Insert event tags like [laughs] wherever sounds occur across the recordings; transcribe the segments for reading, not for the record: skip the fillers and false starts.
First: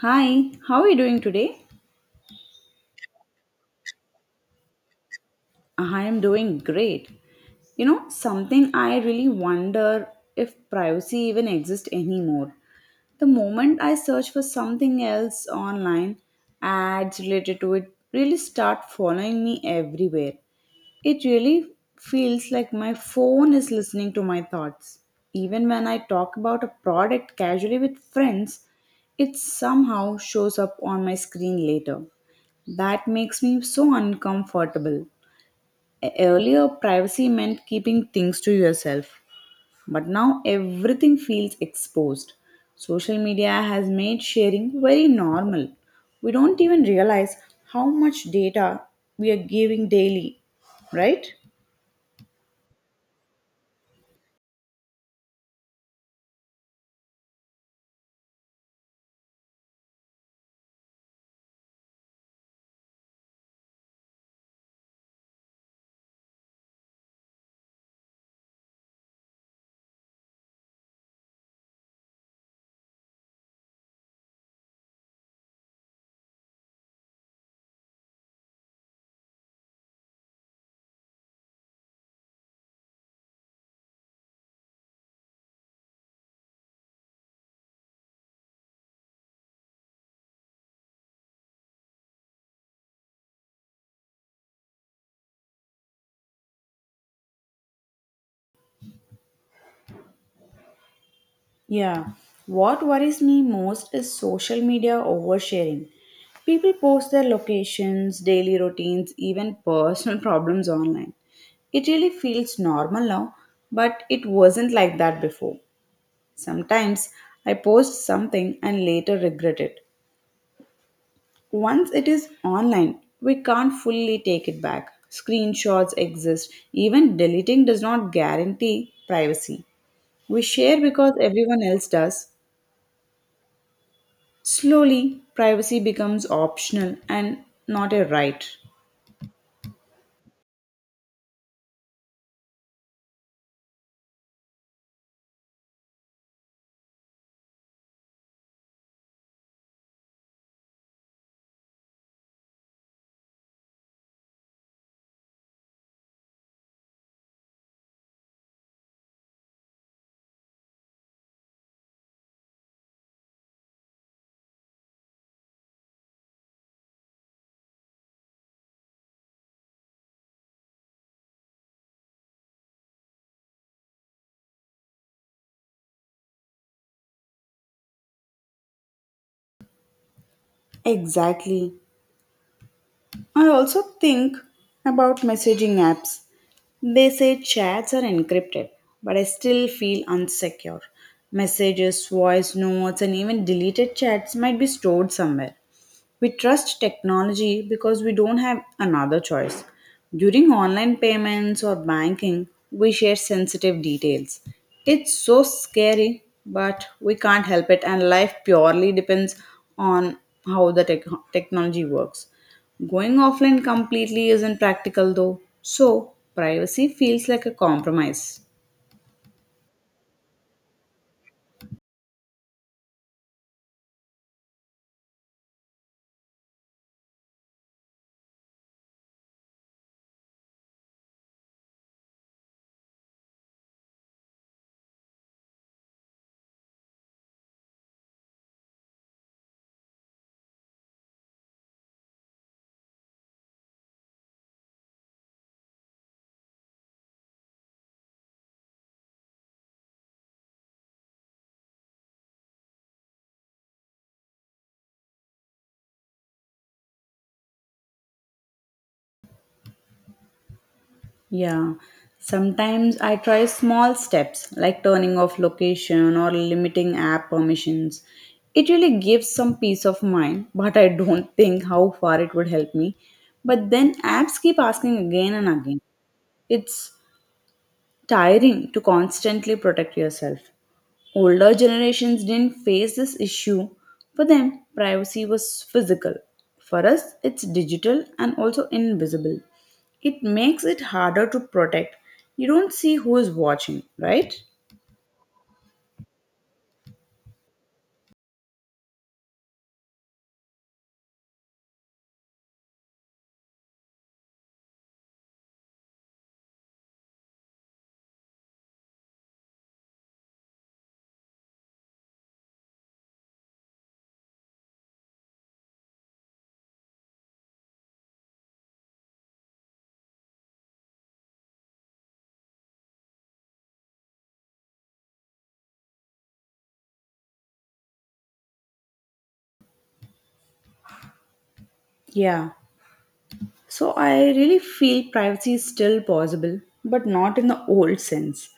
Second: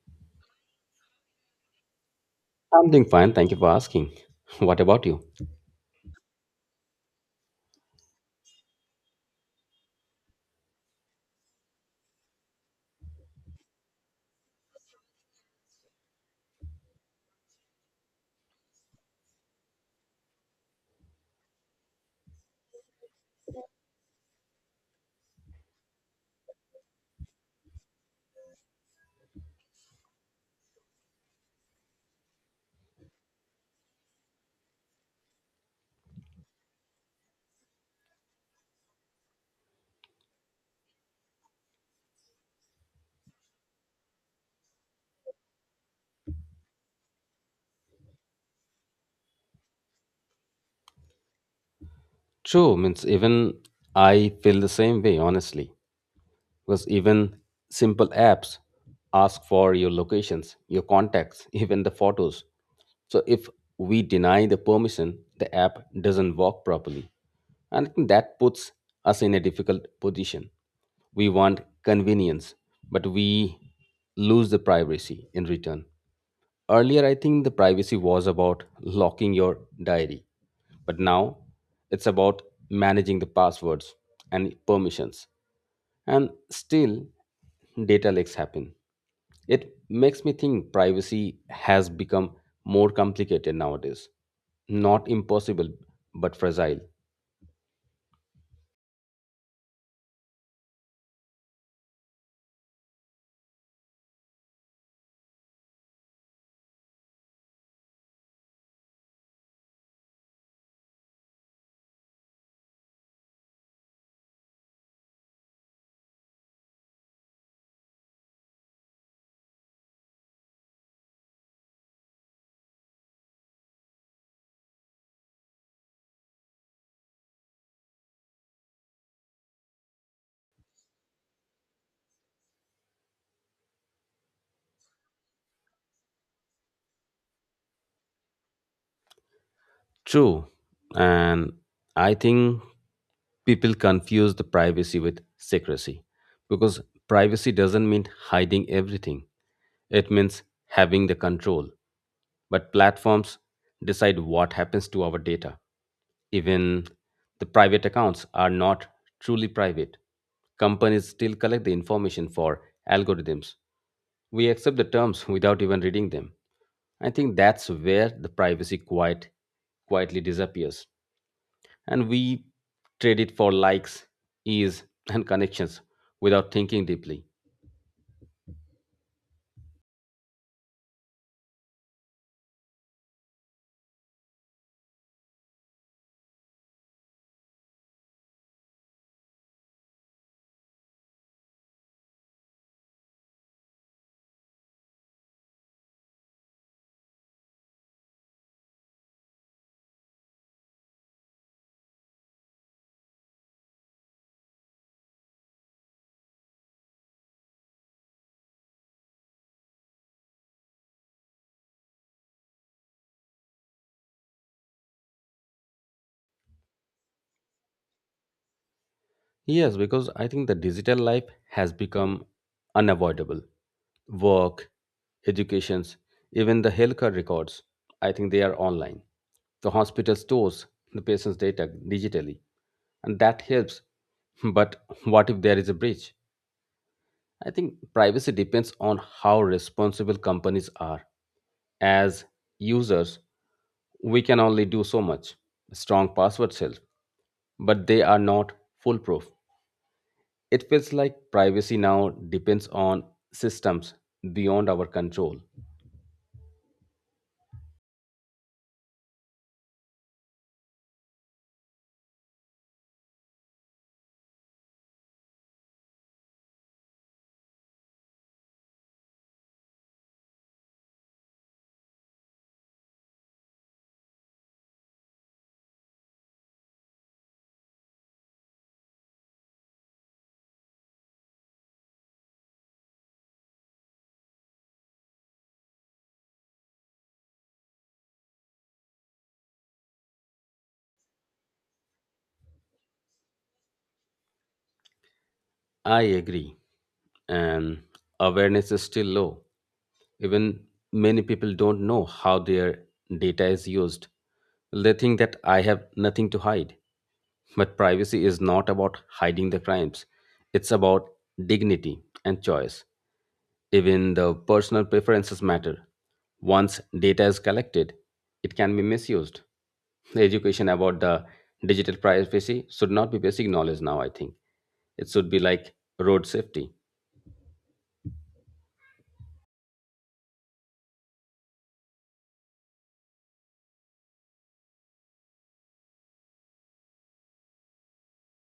Hi, how are you doing today? I'm doing fine. Thank you for asking. [laughs] What about you? I am doing great. You know, something I really wonder if privacy even exists anymore. The moment I search for something else online, ads related to it really start following me everywhere. It really feels like my phone is listening to my thoughts. Even when I talk about a product casually with friends, it somehow shows up on my screen later. That makes me so uncomfortable. Earlier, privacy meant keeping things to yourself, but now everything feels exposed. Social media has made sharing very normal. We don't even realize how much data we are giving daily, right? True, means even I feel the same way, honestly. Because even simple apps ask for your locations, your contacts, [laughs] even the photos. So if we deny the permission, the app doesn't work properly. And I think that puts us in a difficult position. We want convenience, but we lose the privacy in return. Earlier, I think the privacy was about locking your diary, but now it's about managing the passwords and permissions. And still, data leaks happen. It makes me think privacy has become more complicated nowadays. Not impossible, but fragile. Yeah. What worries me most is social media oversharing. People post their locations, daily routines, even personal [laughs] problems online. It really feels normal now, but it wasn't like that before. Sometimes I post something and later regret it. Once it is online, we can't fully take it back. Screenshots exist. Even deleting does not guarantee privacy. We share because everyone else does. Slowly, privacy becomes optional and not a right. True. And I think people confuse the privacy with secrecy, because privacy doesn't mean hiding everything, it means having the control. But platforms decide what happens to our data. Even the private accounts are not truly private. Companies still collect the information for algorithms. We accept the terms without even reading them. I think that's where the privacy quite quietly disappears. And we trade it for likes, ease, and connections without thinking deeply. Exactly. I also think about messaging apps. They say chats are encrypted, but I still feel unsecure. Messages, voice notes, and even deleted chats might be stored somewhere. We trust technology because we don't have another choice. During online payments or banking, we share sensitive details. It's so scary, but we can't help it, and life purely depends on how the technology works. Going offline completely isn't practical though, so privacy feels like a compromise. Yes, because I think the digital life has become unavoidable. Work, educations, even the healthcare records, I think they are online. The hospital stores the patient's data digitally, and that helps. But what if there is a breach? I think privacy depends on how responsible companies are. As users, we can only do so much. Strong passwords help, but they are not foolproof. It feels like privacy now depends on systems beyond our control. Yeah, sometimes I try small steps like turning off location or limiting app permissions. It really gives some peace of mind, [laughs] but I don't think how far it would help me. But then apps keep asking again and again. It's tiring to constantly protect yourself. Older generations didn't face this issue. For them, privacy was physical. For us, it's digital and also invisible. It makes it harder to protect. You don't see who is watching, right? I agree, and awareness is still low. Even many people don't know how their data is used. They think that I have nothing to hide. But privacy is not about hiding the crimes, it's about dignity and choice. Even the personal preferences matter. Once data is collected, it can be misused. The education about the digital privacy should not be basic knowledge now, I think. It should be like road safety. Yeah. So I really feel privacy is still possible, but not in the old sense.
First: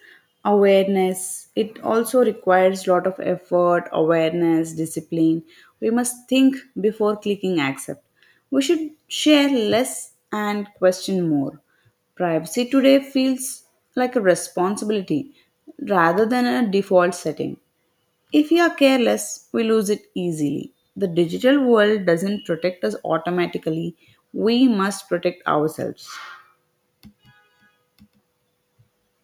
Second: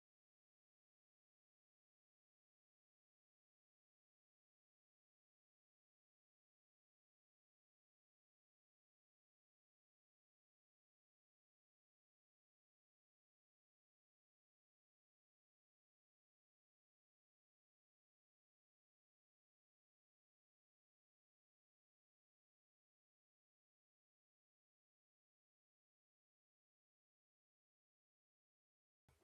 Awareness, it also requires lot of effort, awareness, discipline. We must think before clicking accept. We should share less and question more. Privacy today feels like a responsibility rather than a default setting. If we are careless, we lose it easily. The digital world doesn't protect us automatically, we must protect ourselves.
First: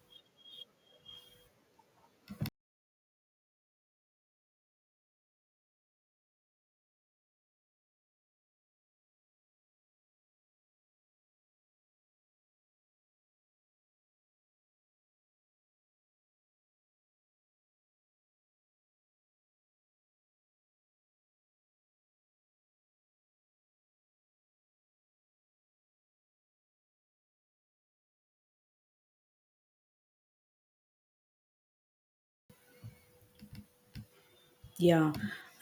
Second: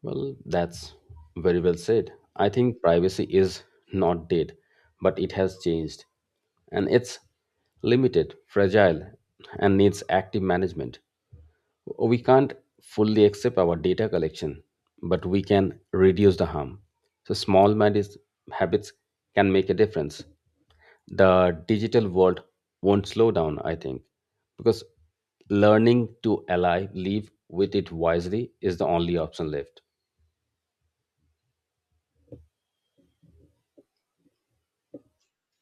Well, that's very well said. I think privacy is not dead, but it has changed. And it's limited, fragile, and needs active management. We can't fully accept our data collection, but we can reduce the harm. So, small managed habits can make a difference. The digital world won't slow down, I think, because learning to live with it wisely is the only option left. Yeah.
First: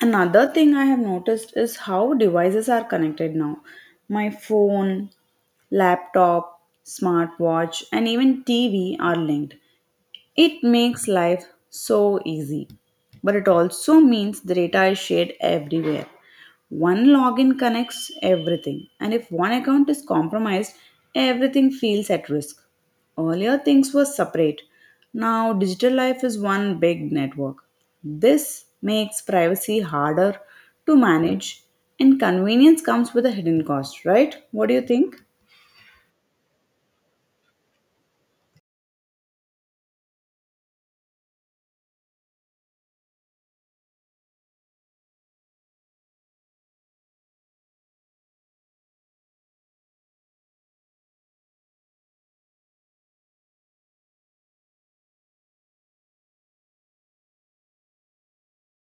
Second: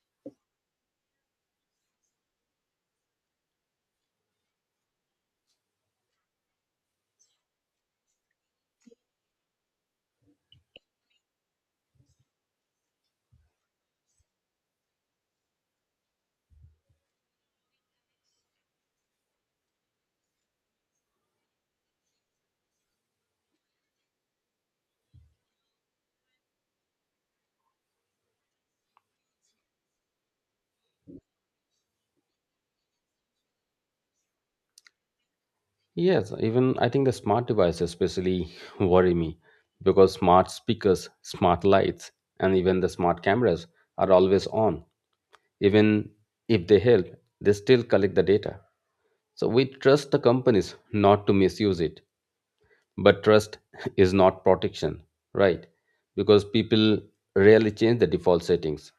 Another thing I have noticed is how devices are connected now. My phone, laptop, smartwatch, and even TV are linked. It makes life so easy, but it also means the data is shared everywhere. One login connects everything, and if one account is compromised, everything feels at risk. Earlier, things were separate. Now, digital life is one big network. This makes privacy harder to manage, and convenience comes with a hidden cost, right? What do you think? Yes, even I think the smart devices especially [laughs] worry me, because smart speakers, smart lights, and even the smart cameras are always on. Even if they help, they still collect the data. So we trust the companies not to misuse it, but trust [laughs] is not protection, right? Because people rarely change the default settings,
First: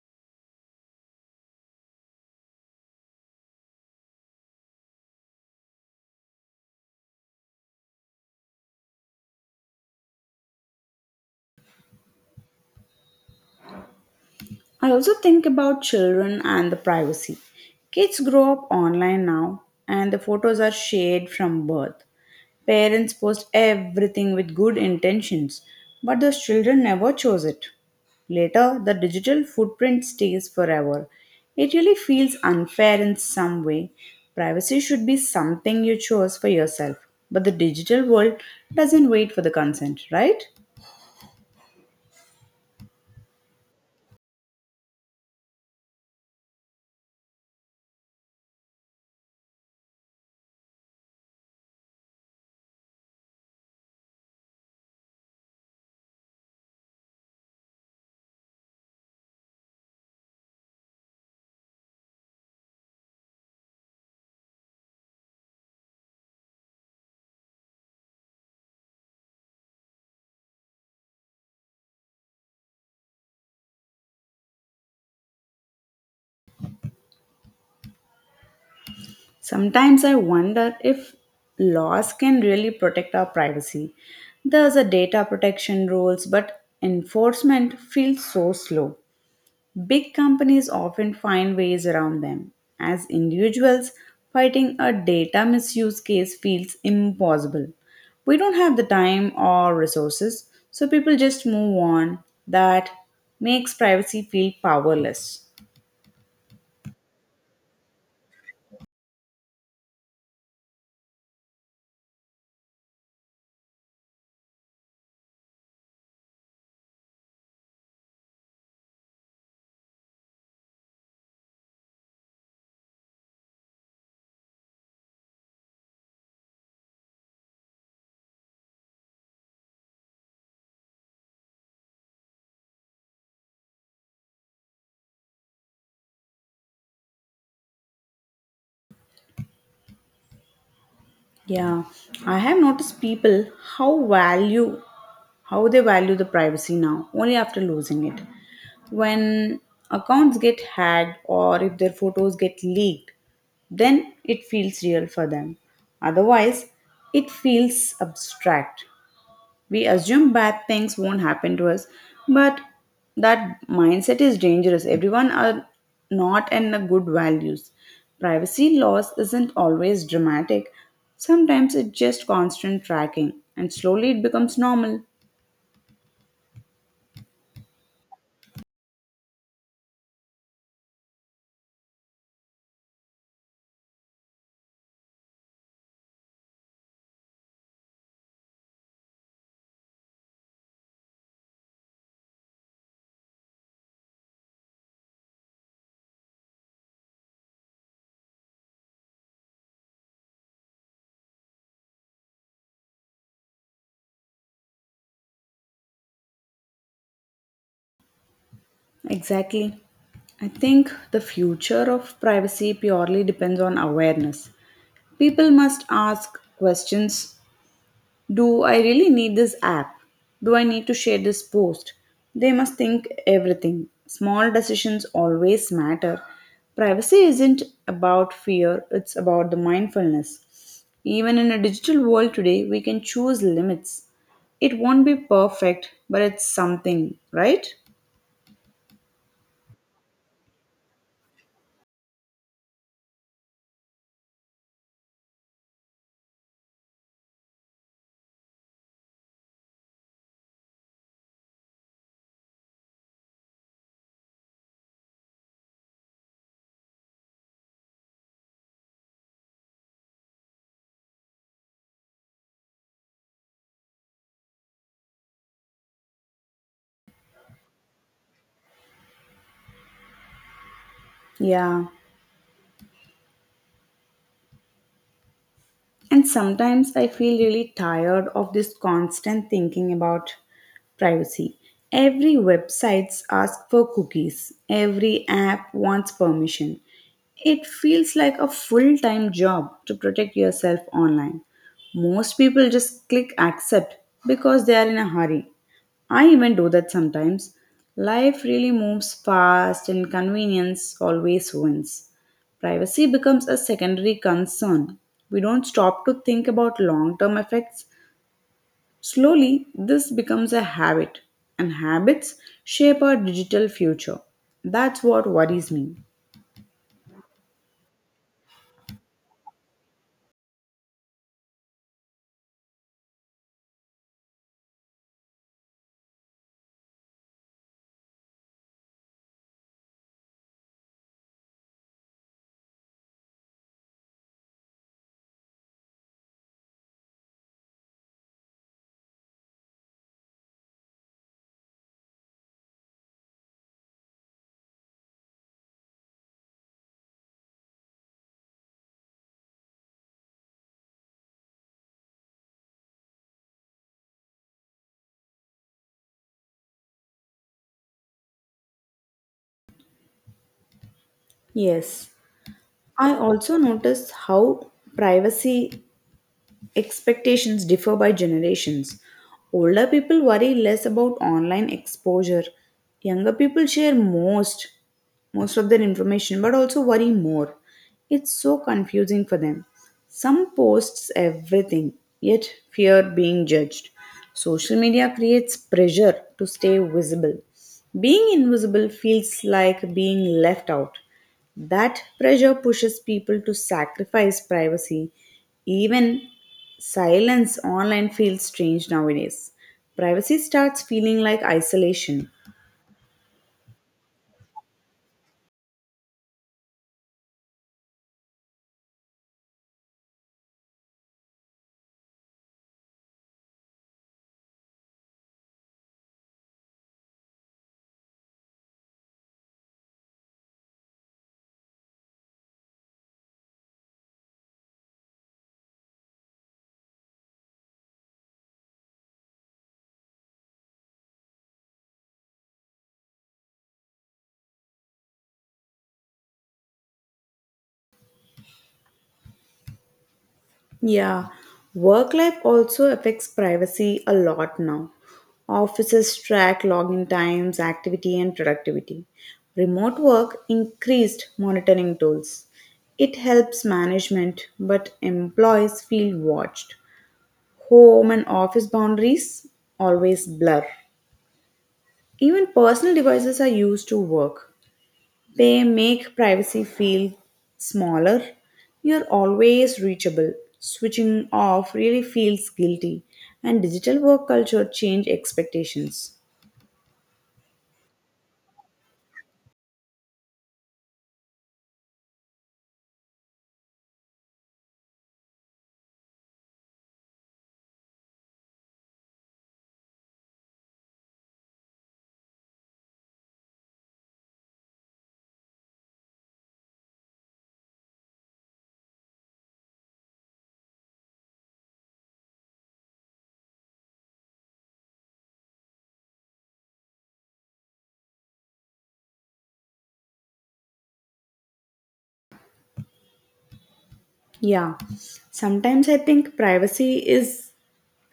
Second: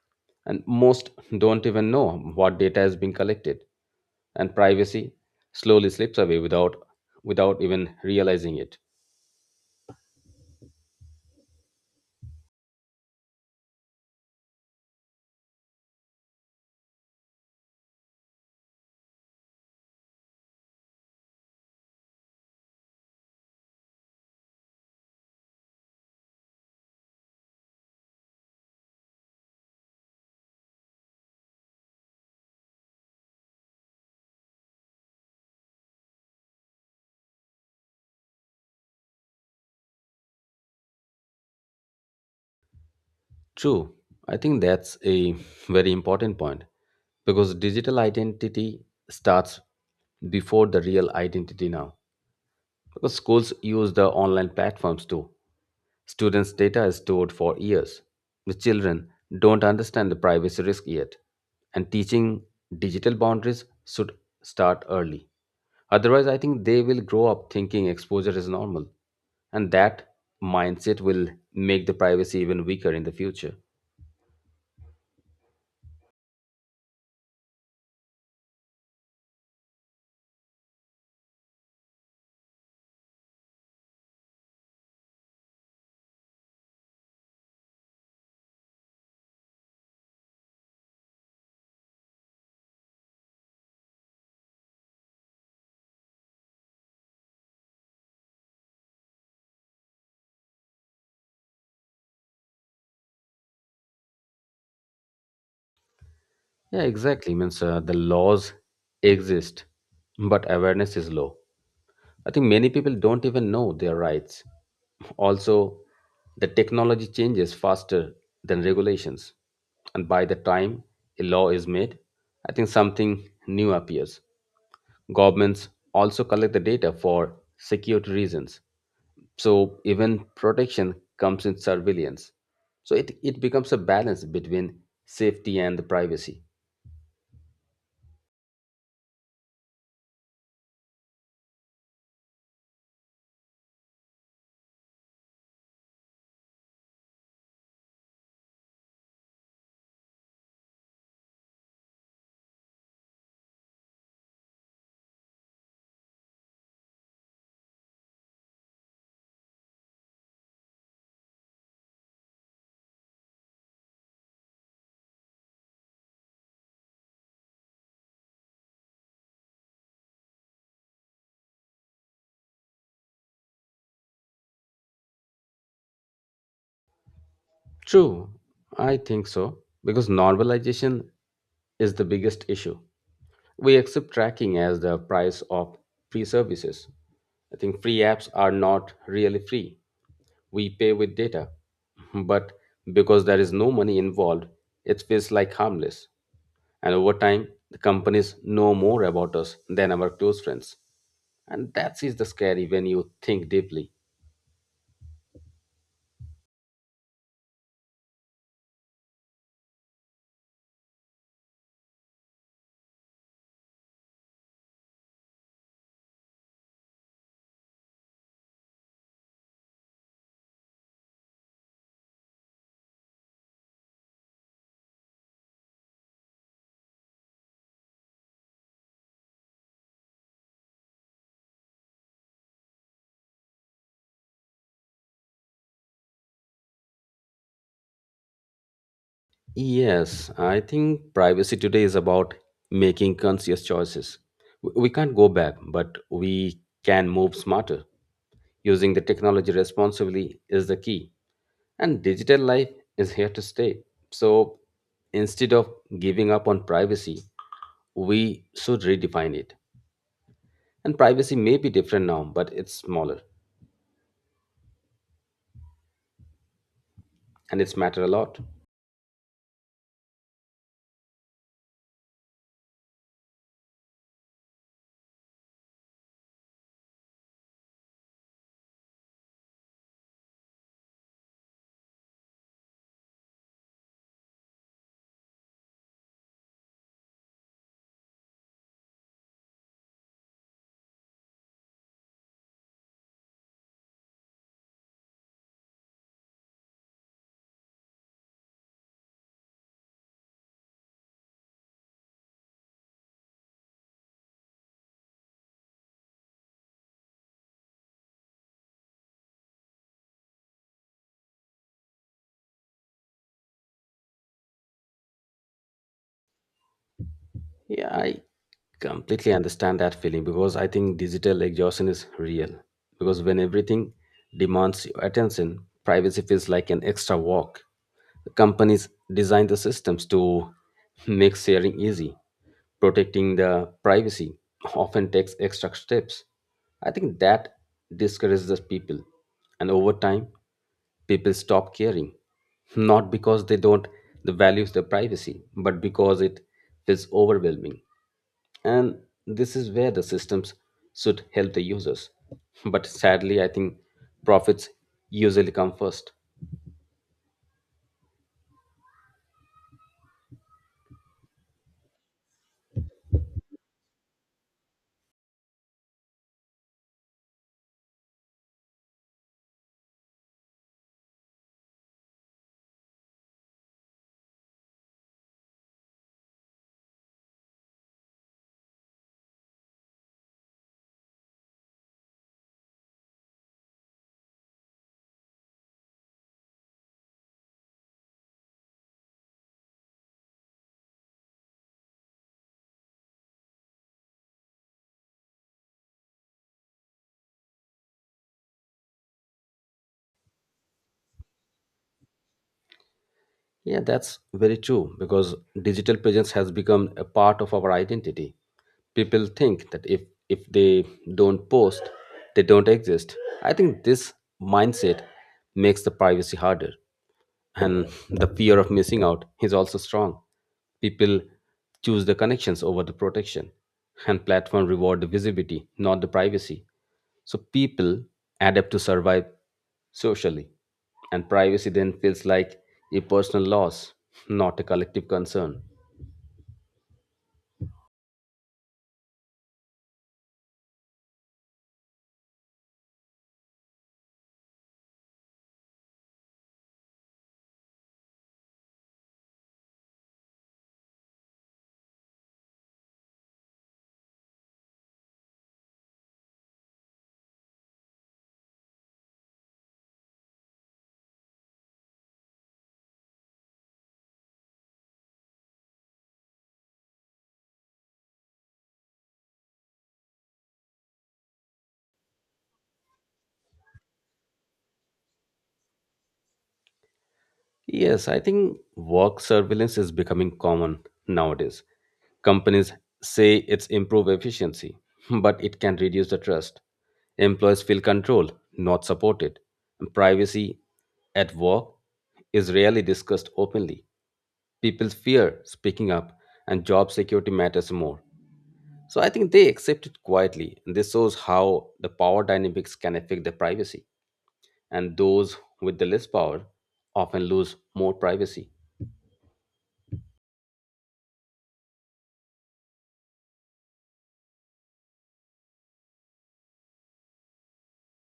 and most don't even know what data is being collected, and privacy slowly slips away without even realizing it. I also think about children and the privacy. Kids grow up online now, and the photos are shared from birth. Parents post everything with good intentions, but those children never chose it. Later, the digital footprint stays forever. It really feels unfair in some way. Privacy should be something you chose for yourself, but the digital world doesn't wait for the consent, right? True, I think that's a very important point, because digital identity starts before the real identity now. Because schools use the online platforms too. Students' data is stored for years. The children don't understand the privacy risk yet, and teaching digital boundaries should start early. Otherwise, I think they will grow up thinking exposure is normal, and that mindset will make the privacy even weaker in the future. Sometimes I wonder if laws can really protect our privacy. There's a data protection rules, but enforcement feels so slow. Big companies often find ways around them. As individuals, fighting a data misuse case feels impossible. We don't have the time or resources, so people just move on. That makes privacy feel powerless. Yeah, exactly. Means the laws exist, but awareness is low. I think many people don't even know their rights. Also, the technology changes faster than regulations. And by the time a law is made, I think something new appears. Governments also collect the data for security reasons. So even protection comes in surveillance. So it becomes a balance between safety and the privacy. Yeah, I have noticed people how value how they value the privacy now only after losing it. When accounts get hacked or if their photos get leaked, then it feels real for them. Otherwise, it feels abstract. We assume bad things won't happen to us, but that mindset is dangerous. Everyone are not in the good values. Privacy loss isn't always dramatic. Sometimes it's just constant tracking, and slowly it becomes normal. True, I think so. Because normalization is the biggest issue. We accept tracking as the price of free services. I think free apps are not really free. We pay with data. [laughs] But because there is no money involved, it feels like harmless. And over time, the companies know more about us than our close friends. And that is the scary when you think deeply. Exactly. I think the future of privacy purely depends on awareness. People must ask questions. Do I really need this app? Do I need to share this post? They must think everything. Small decisions always matter. Privacy isn't about fear, it's about the mindfulness. Even in a digital world today, we can choose limits. It won't be perfect, but it's something, right? Yes, I think privacy today is about making conscious choices. We can't go back, but we can move smarter. Using the technology responsibly is the key, and digital life is here to stay. So instead of giving up on privacy, we should redefine it. And privacy may be different now, but it's smaller and it's matter a lot. Yeah. And sometimes I feel really tired of this constant thinking about privacy. Every website asks for cookies, every app wants permission. It feels like a full time job to protect yourself online. Most people just click accept because they are in a hurry. I even do that sometimes. Life really moves fast and convenience always wins. Privacy becomes a secondary concern. We don't stop to think about long term effects. Slowly, this becomes a habit, and habits shape our digital future. That's what worries me. Yeah, I completely understand that feeling, because I think digital exhaustion is real. Because when everything demands your attention, privacy feels like an extra work. Companies design the systems to [laughs] make sharing easy. Protecting the privacy often takes extra steps. I think that discourages the people. And over time, people stop caring, not because they don't the values their privacy, but because it feels overwhelming. And this is where the systems should help the users, but sadly I think profits usually come first. Yes. I also notice how privacy expectations differ by generations. Older people worry less about online exposure. Younger people share most of their information but also worry more. It's so confusing for them. Some posts everything, yet fear being judged. Social media creates pressure to stay visible. Being invisible feels like being left out. That pressure pushes people to sacrifice privacy. Even silence online feels strange nowadays. Privacy starts feeling like isolation. Yeah, that's very true, because digital presence has become a part of our identity. People think that if they don't post, they don't exist. I think this mindset makes the privacy harder, and the fear of missing out is also strong. People choose the connections over the protection, and platform reward the visibility, not the privacy. So people adapt to survive socially, and privacy then feels like a personal loss, not a collective concern. Yeah, work life also affects privacy a lot now. Offices track login times, activity, and productivity. Remote work increased monitoring tools. It helps management, but employees feel watched. Home and office boundaries always blur. Even personal devices are used to work. They make privacy feel smaller. You're always reachable. Switching off really feels guilty. And digital work culture change expectations. Yes, I think work surveillance is becoming common nowadays. Companies say it's improve efficiency, [laughs] but it can reduce the trust. Employees feel controlled, not supported. And privacy at work is rarely discussed openly. People fear speaking up, and job security matters more. So I think they accept it quietly. This shows how the power dynamics can affect the privacy, and those with the less power often lose more privacy. Yeah. Sometimes I think privacy is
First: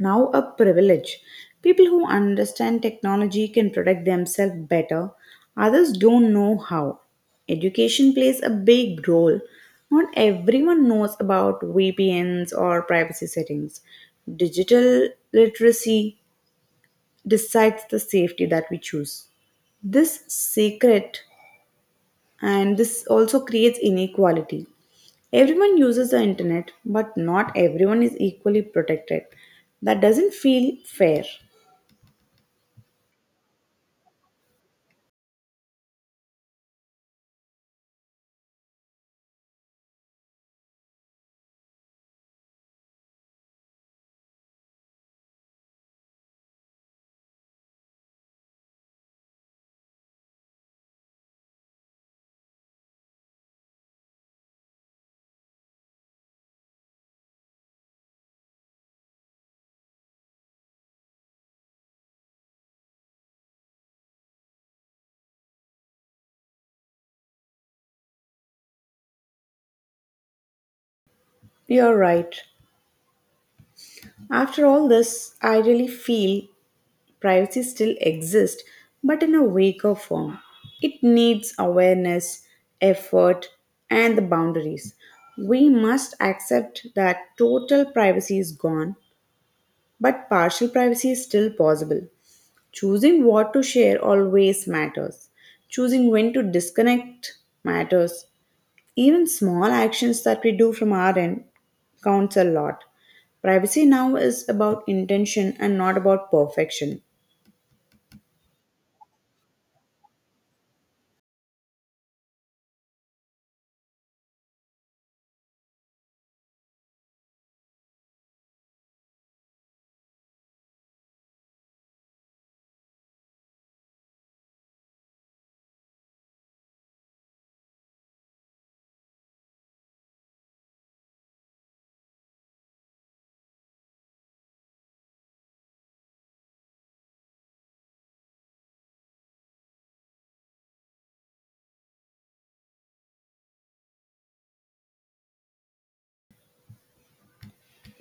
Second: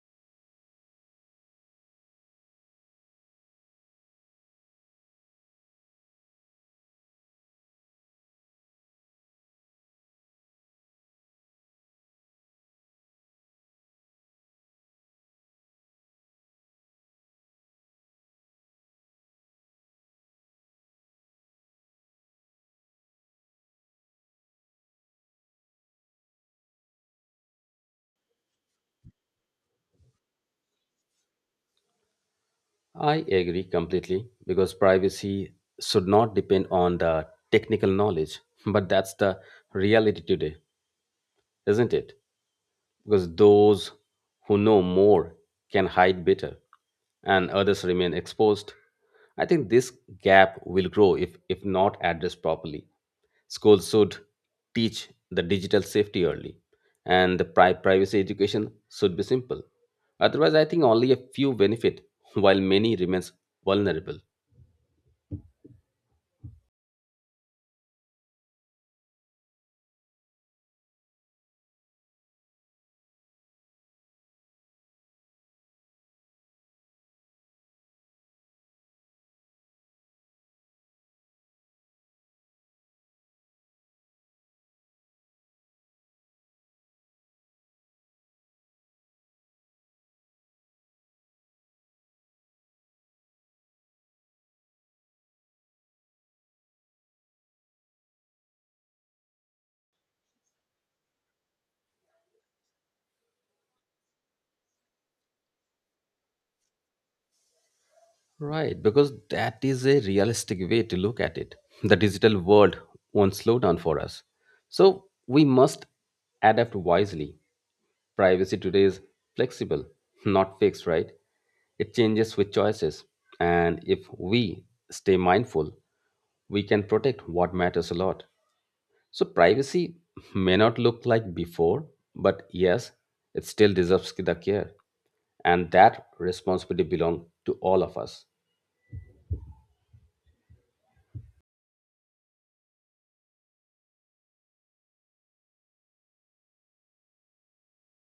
now a privilege. People who understand technology can protect themselves better, others don't know how. Education plays a big role. Not everyone knows about VPNs or privacy settings. Digital literacy decides the safety that we choose. This secret and this also creates inequality. Everyone uses the internet, but not everyone is equally protected. That doesn't feel fair. I agree completely, because privacy should not depend on the technical knowledge, but that's the reality today, isn't it? Because those who know more can hide better, and others remain exposed. I think this gap will grow if not addressed properly. Schools should teach the digital safety early, and the privacy education should be simple. Otherwise, I think only a few benefit, while many remains vulnerable. You're right. After all this, I really feel privacy still exists, but in a weaker form. It needs awareness, effort, and the boundaries. We must accept that total privacy is gone, but partial privacy is still possible. Choosing what to share always matters. Choosing when to disconnect matters. Even small actions that we do from our end counts a lot. Privacy now is about intention and not about perfection. Right, because that is a realistic way to look at it. The digital world won't slow down for us. So we must adapt wisely. Privacy today is flexible, not fixed, right? It changes with choices. And if we stay mindful, we can protect what matters a lot. So privacy may not look like before, but yes, it still deserves the care. And that responsibility belongs to all of us.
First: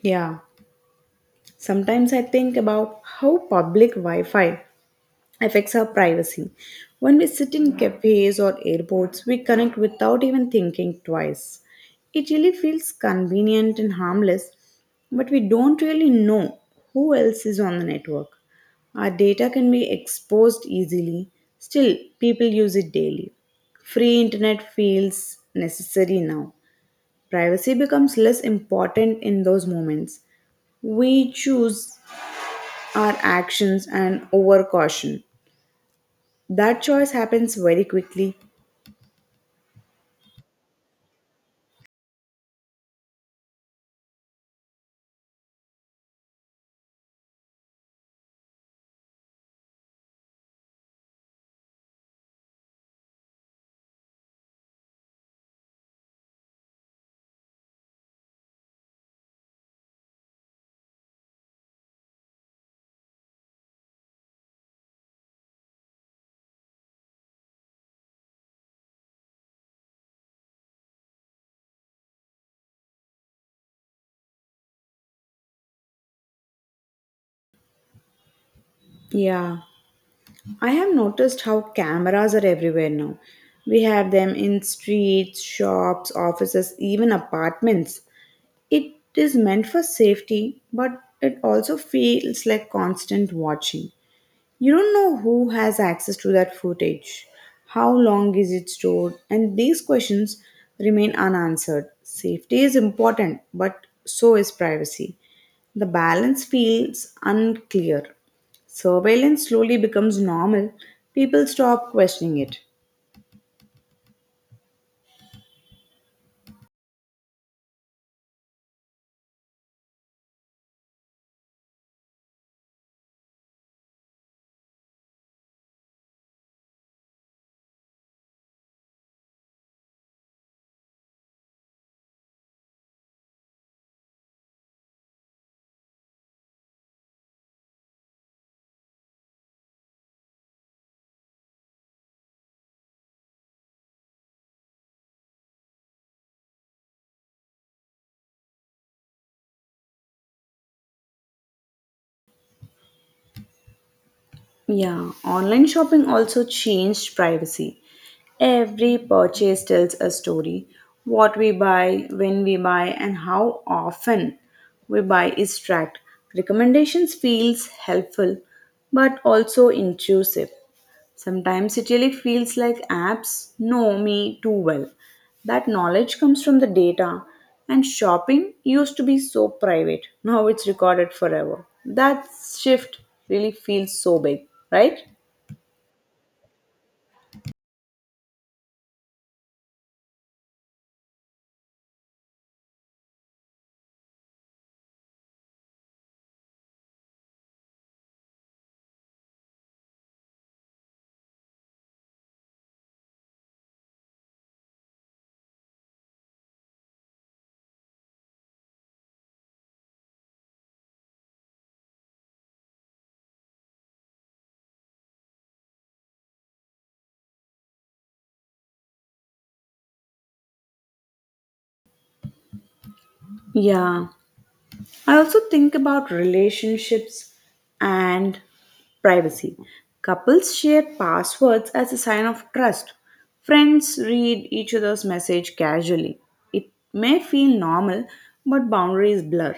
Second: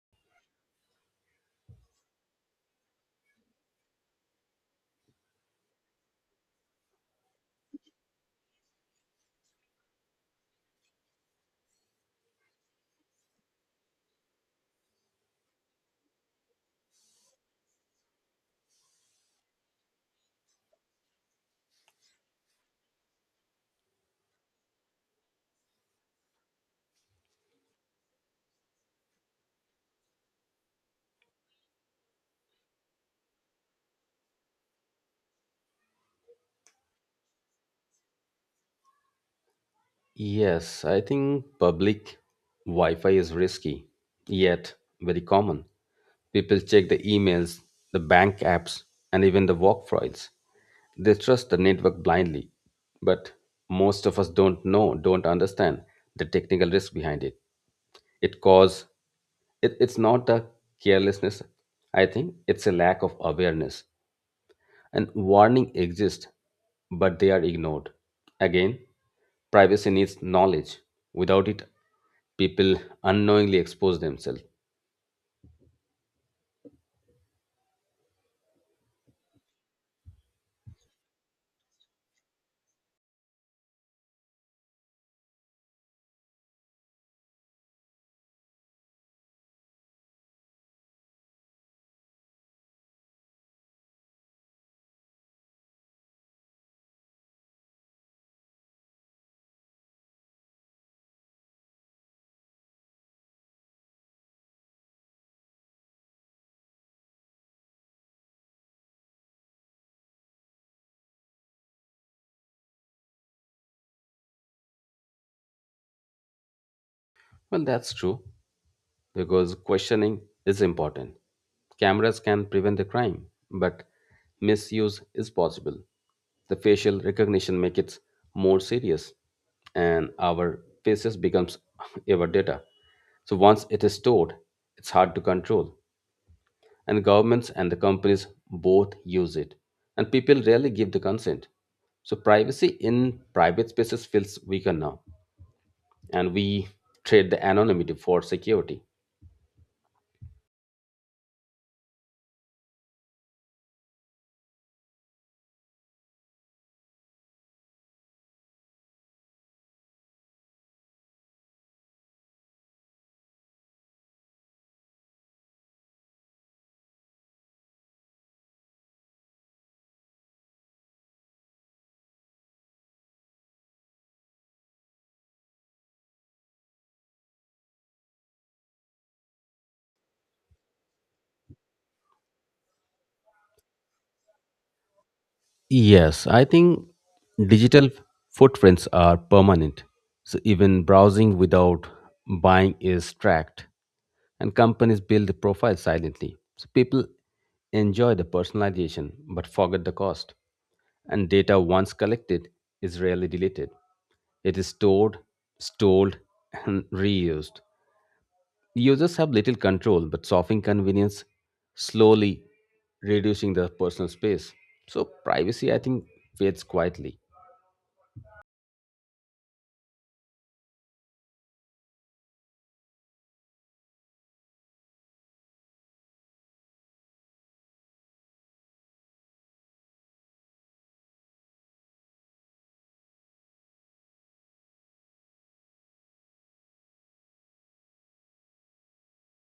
Yeah, sometimes I think about how public Wi Fi affects our privacy. When we sit in cafes or airports, we connect without even thinking twice. It really feels convenient and harmless, but we don't really know who else is on the network. Our data can be exposed easily, still, people use it daily. Free internet feels necessary now. Privacy becomes less important in those moments. We choose our actions and over caution. That choice happens very quickly. Yes, I think public Wi Fi is risky, yet very common. People check the emails, the bank apps, and even the work files. They trust the network blindly, but most of us don't understand the technical risk behind it. It cause it's not a carelessness, I think, it's a lack of awareness. And warning exists, but they are ignored. Again, privacy needs knowledge. Without it, people unknowingly expose themselves. Yeah, I have noticed how cameras are everywhere now. We have them in streets, shops, offices, even apartments. It is meant for safety, but it also feels like constant watching. You don't know who has access to that footage, how long is it stored, and these questions remain unanswered. Safety is important, but so is privacy. The balance feels unclear. Surveillance slowly becomes normal, people stop questioning it. Well, that's true, because questioning is important. Cameras can prevent the crime, but misuse is possible. The facial recognition makes it more serious, and our faces becomes [laughs] our data. So once it is stored, it's hard to control. And governments and the companies both use it, and people rarely give the consent. So privacy in private spaces feels weaker now, and we trade the anonymity for security. Yeah, online shopping also changed privacy. Every purchase tells a story. What we buy, when we buy, and how often we buy is tracked. Recommendations feels helpful but also intrusive. Sometimes it really feels like apps know me too well. That knowledge comes from the data, and shopping used to be so private. Now it's recorded forever. That shift really feels so big, right? Yes, I think digital footprints are permanent. So even browsing without buying is tracked, and companies build the profile silently. So people enjoy the personalization but forget the cost. And data once collected is rarely deleted. It is stored, [laughs] and reused. Users have little control but soften convenience, slowly reducing their personal space. So privacy, I think, fades quietly. Yeah. I also think about relationships and privacy. Couples share passwords as a sign of trust. Friends read each other's message casually. It may feel normal, but boundaries blur.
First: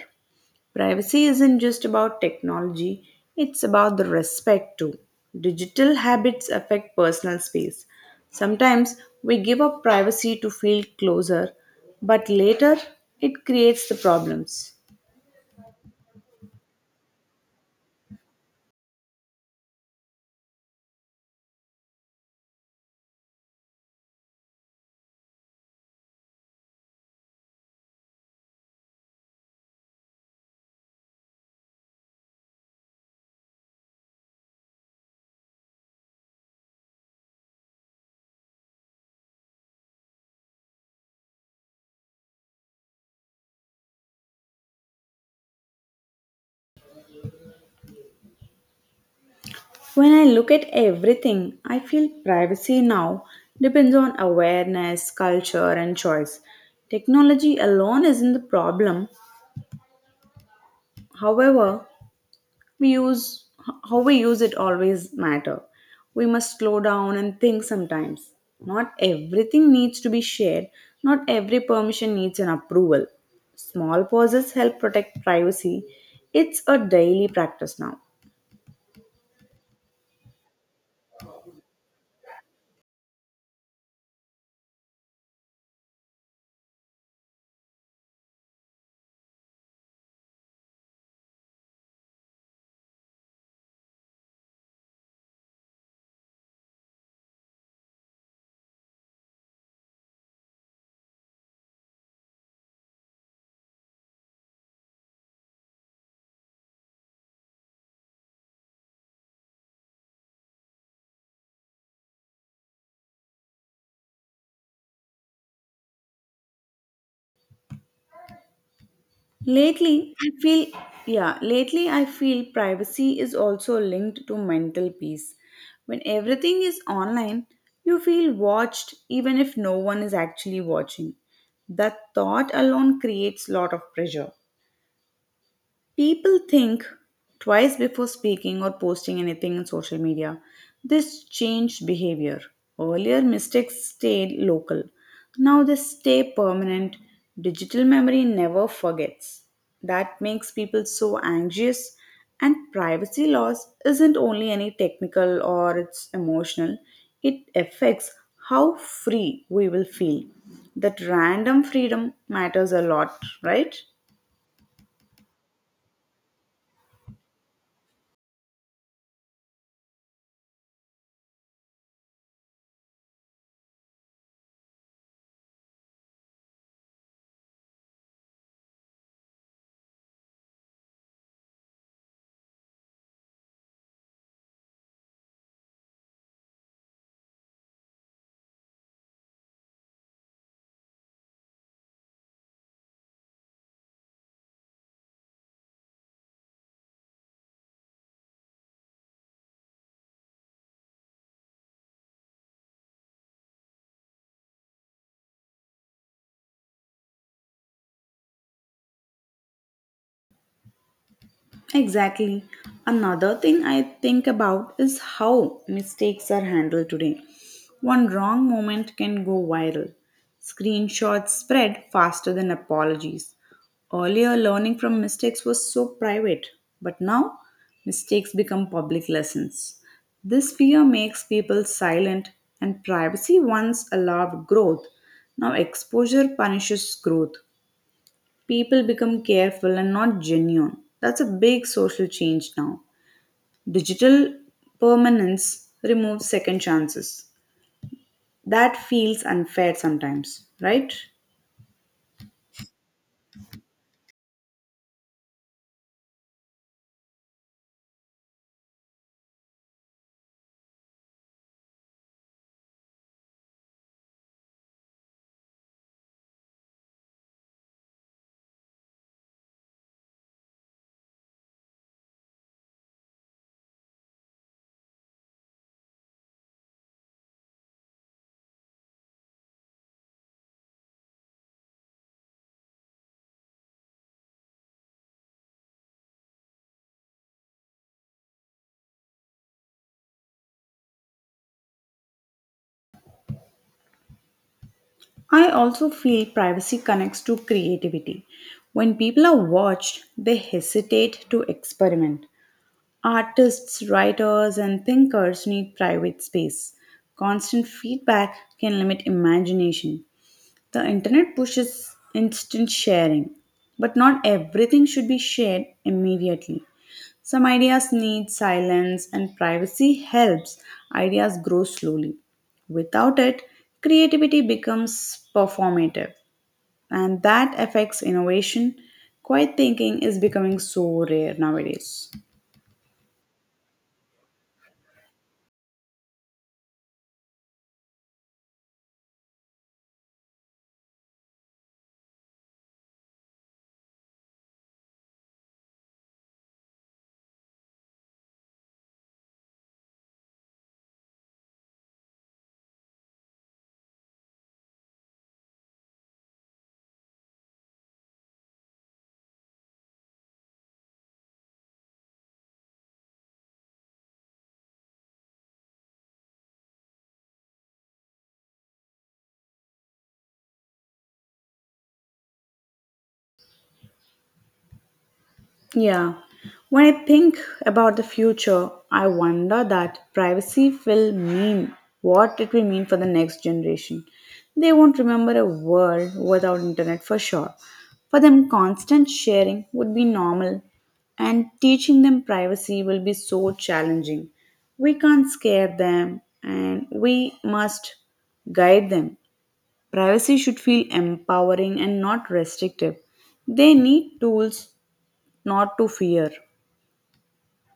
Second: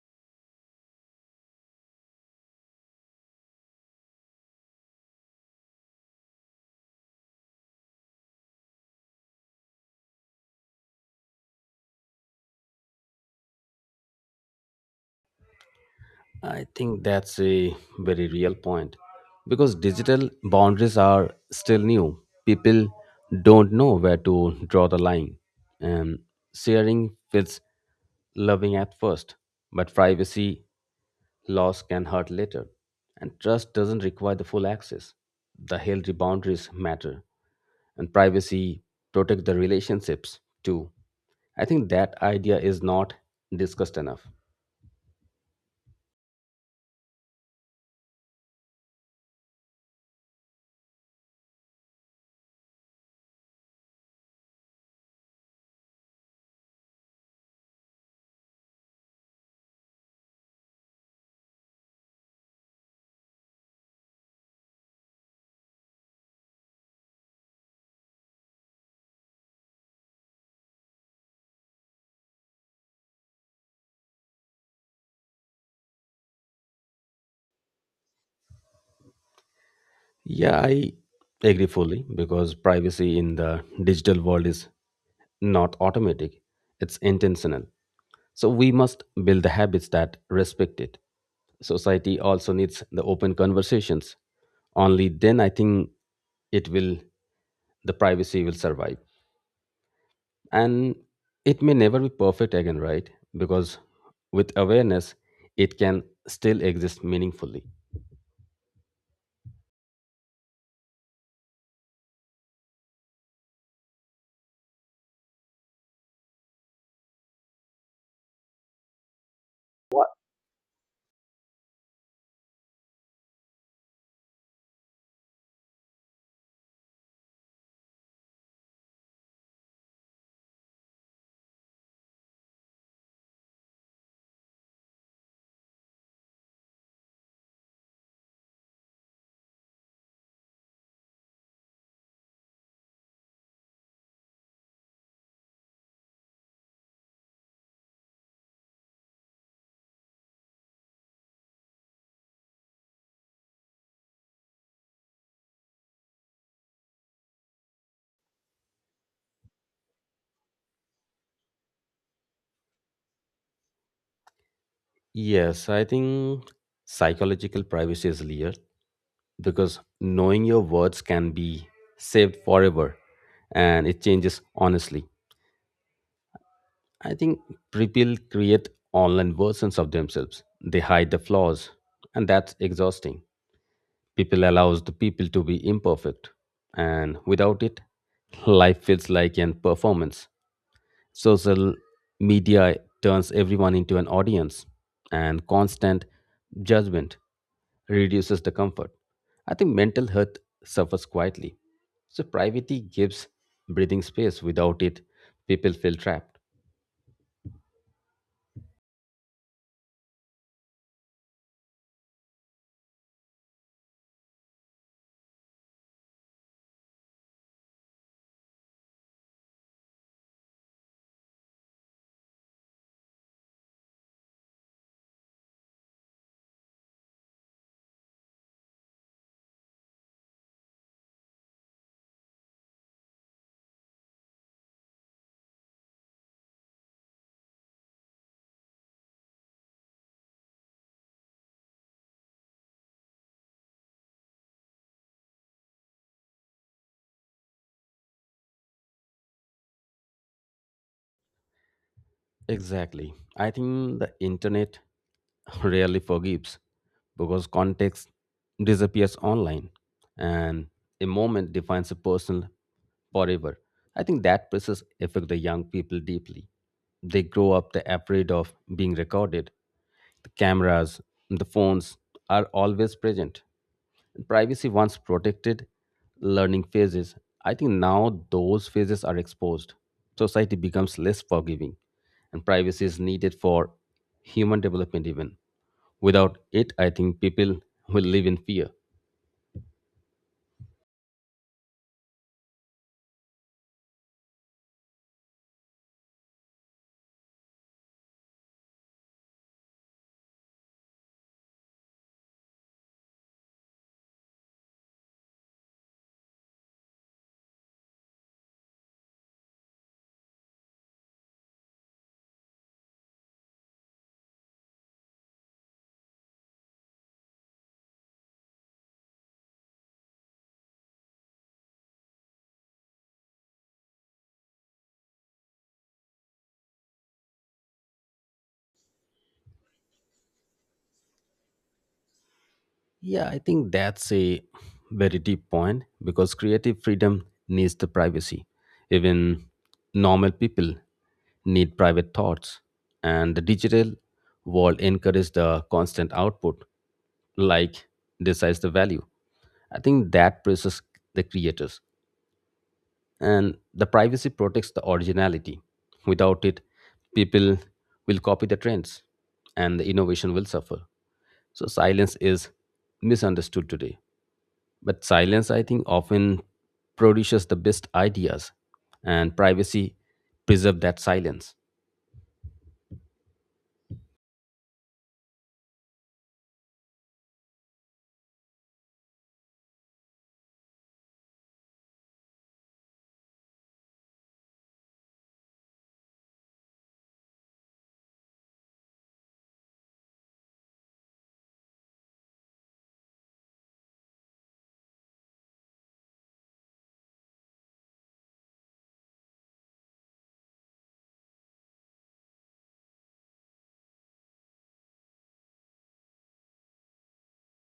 Privacy isn't just about technology, it's about the respect too. Digital habits affect personal space. Sometimes we give up privacy to feel closer, but later it creates the problems. I think that's a very real point, because digital boundaries are still new. People don't know where to draw the line, and sharing feels loving at first, but privacy loss can hurt later, and trust doesn't require the full access. The healthy boundaries matter, and privacy protect the relationships too. I think that idea is not discussed enough. When I look at everything, I feel privacy now depends on awareness, culture, and choice. Technology alone isn't the problem. However, we use how we use it always matter, we must slow down and think sometimes, not everything needs to be shared, not every permission needs an approval, small pauses help protect privacy, it's a daily practice now. Yeah, I agree fully, because privacy in the digital world is not automatic, it's intentional. So we must build the habits that respect it. Society also needs the open conversations. Only then I think it will the privacy will survive. And it may never be perfect again, right? Because with awareness it can still exist meaningfully. Lately, I feel, yeah, lately I feel privacy is also linked to mental peace. When everything is online, you feel watched even if no one is actually watching. That thought alone creates lot of pressure. People think twice before speaking or posting anything in social media. This changed behavior. Earlier, mistakes stayed local. Now they stay permanent. Digital memory never forgets. That makes people so anxious. And privacy loss isn't only any technical or it's emotional, it affects how free we will feel. That random freedom matters a lot, right? Yes, I think psychological privacy is layered, because knowing your words can be saved forever and it changes honestly. I think people create online versions of themselves. They hide the flaws and that's exhausting. People allows the people to be imperfect, and without it life feels like an performance. Social media turns everyone into an audience, and constant judgment reduces the comfort. I think mental health suffers quietly. So, privacy gives breathing space. Without it, people feel trapped. Exactly. Another thing I think about is how mistakes are handled today. One wrong moment can go viral. Screenshots spread faster than apologies. Earlier, learning from mistakes was so private, but now mistakes become public lessons. This fear makes people silent, and privacy once allowed growth. Now, exposure punishes growth, people become careful and not genuine. That's a big social change now. Digital permanence removes second chances. That feels unfair sometimes, right? Exactly. I think the internet [laughs] rarely forgives. Because context disappears online, and a moment defines a person forever. I think that process affects the young people deeply. They grow up the afraid of being recorded. The cameras, the phones are always present. And privacy once protected learning phases. I think now those phases are exposed. Society becomes less forgiving, and privacy is needed for human development, even. Without it, I think people will live in fear. I also feel privacy connects to creativity. When people are watched, they hesitate to experiment. Artists, writers, and thinkers need private space. Constant feedback can limit imagination. The internet pushes instant sharing, but not everything should be shared immediately. Some ideas need silence, and privacy helps ideas grow slowly. Without it, creativity becomes performative, and that affects innovation. Quiet thinking is becoming so rare nowadays. Yeah, I think that's a very deep point, because creative freedom needs the privacy. Even normal people need private thoughts, and the digital world encourages the constant output. Like decides the value. I think that praises the creators. And the privacy protects the originality. Without it, people will copy the trends and the innovation will suffer. So silence is misunderstood today. But silence, I think, often produces the best ideas, and privacy preserves that silence. Yeah. When I think about the future, I wonder that privacy will mean what it will mean for the next generation. They won't remember a world without internet for sure. For them, constant sharing would be normal, and teaching them privacy will be so challenging. We can't scare them, and we must guide them. Privacy should feel empowering and not restrictive. They need tools not to fear.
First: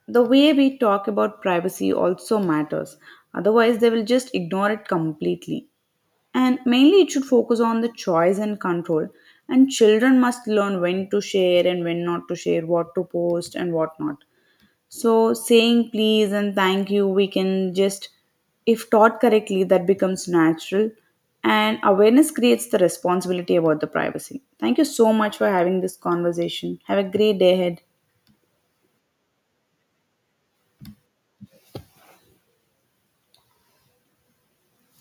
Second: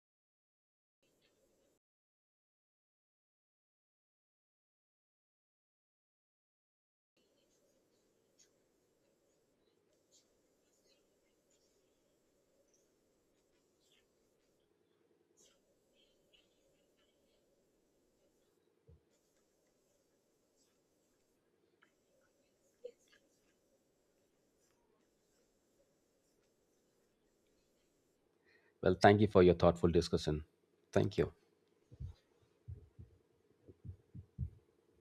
The way we talk about privacy also matters, otherwise, they will just ignore it completely. And mainly, it should focus on the choice and control. And children must learn when to share and when not to share, what to post and what not. So, saying please and thank you, we can just, if taught correctly, that becomes natural. And awareness creates the responsibility about the privacy. Thank you so much for having this conversation. Have a great day ahead. Well, thank you for your thoughtful discussion. Thank you.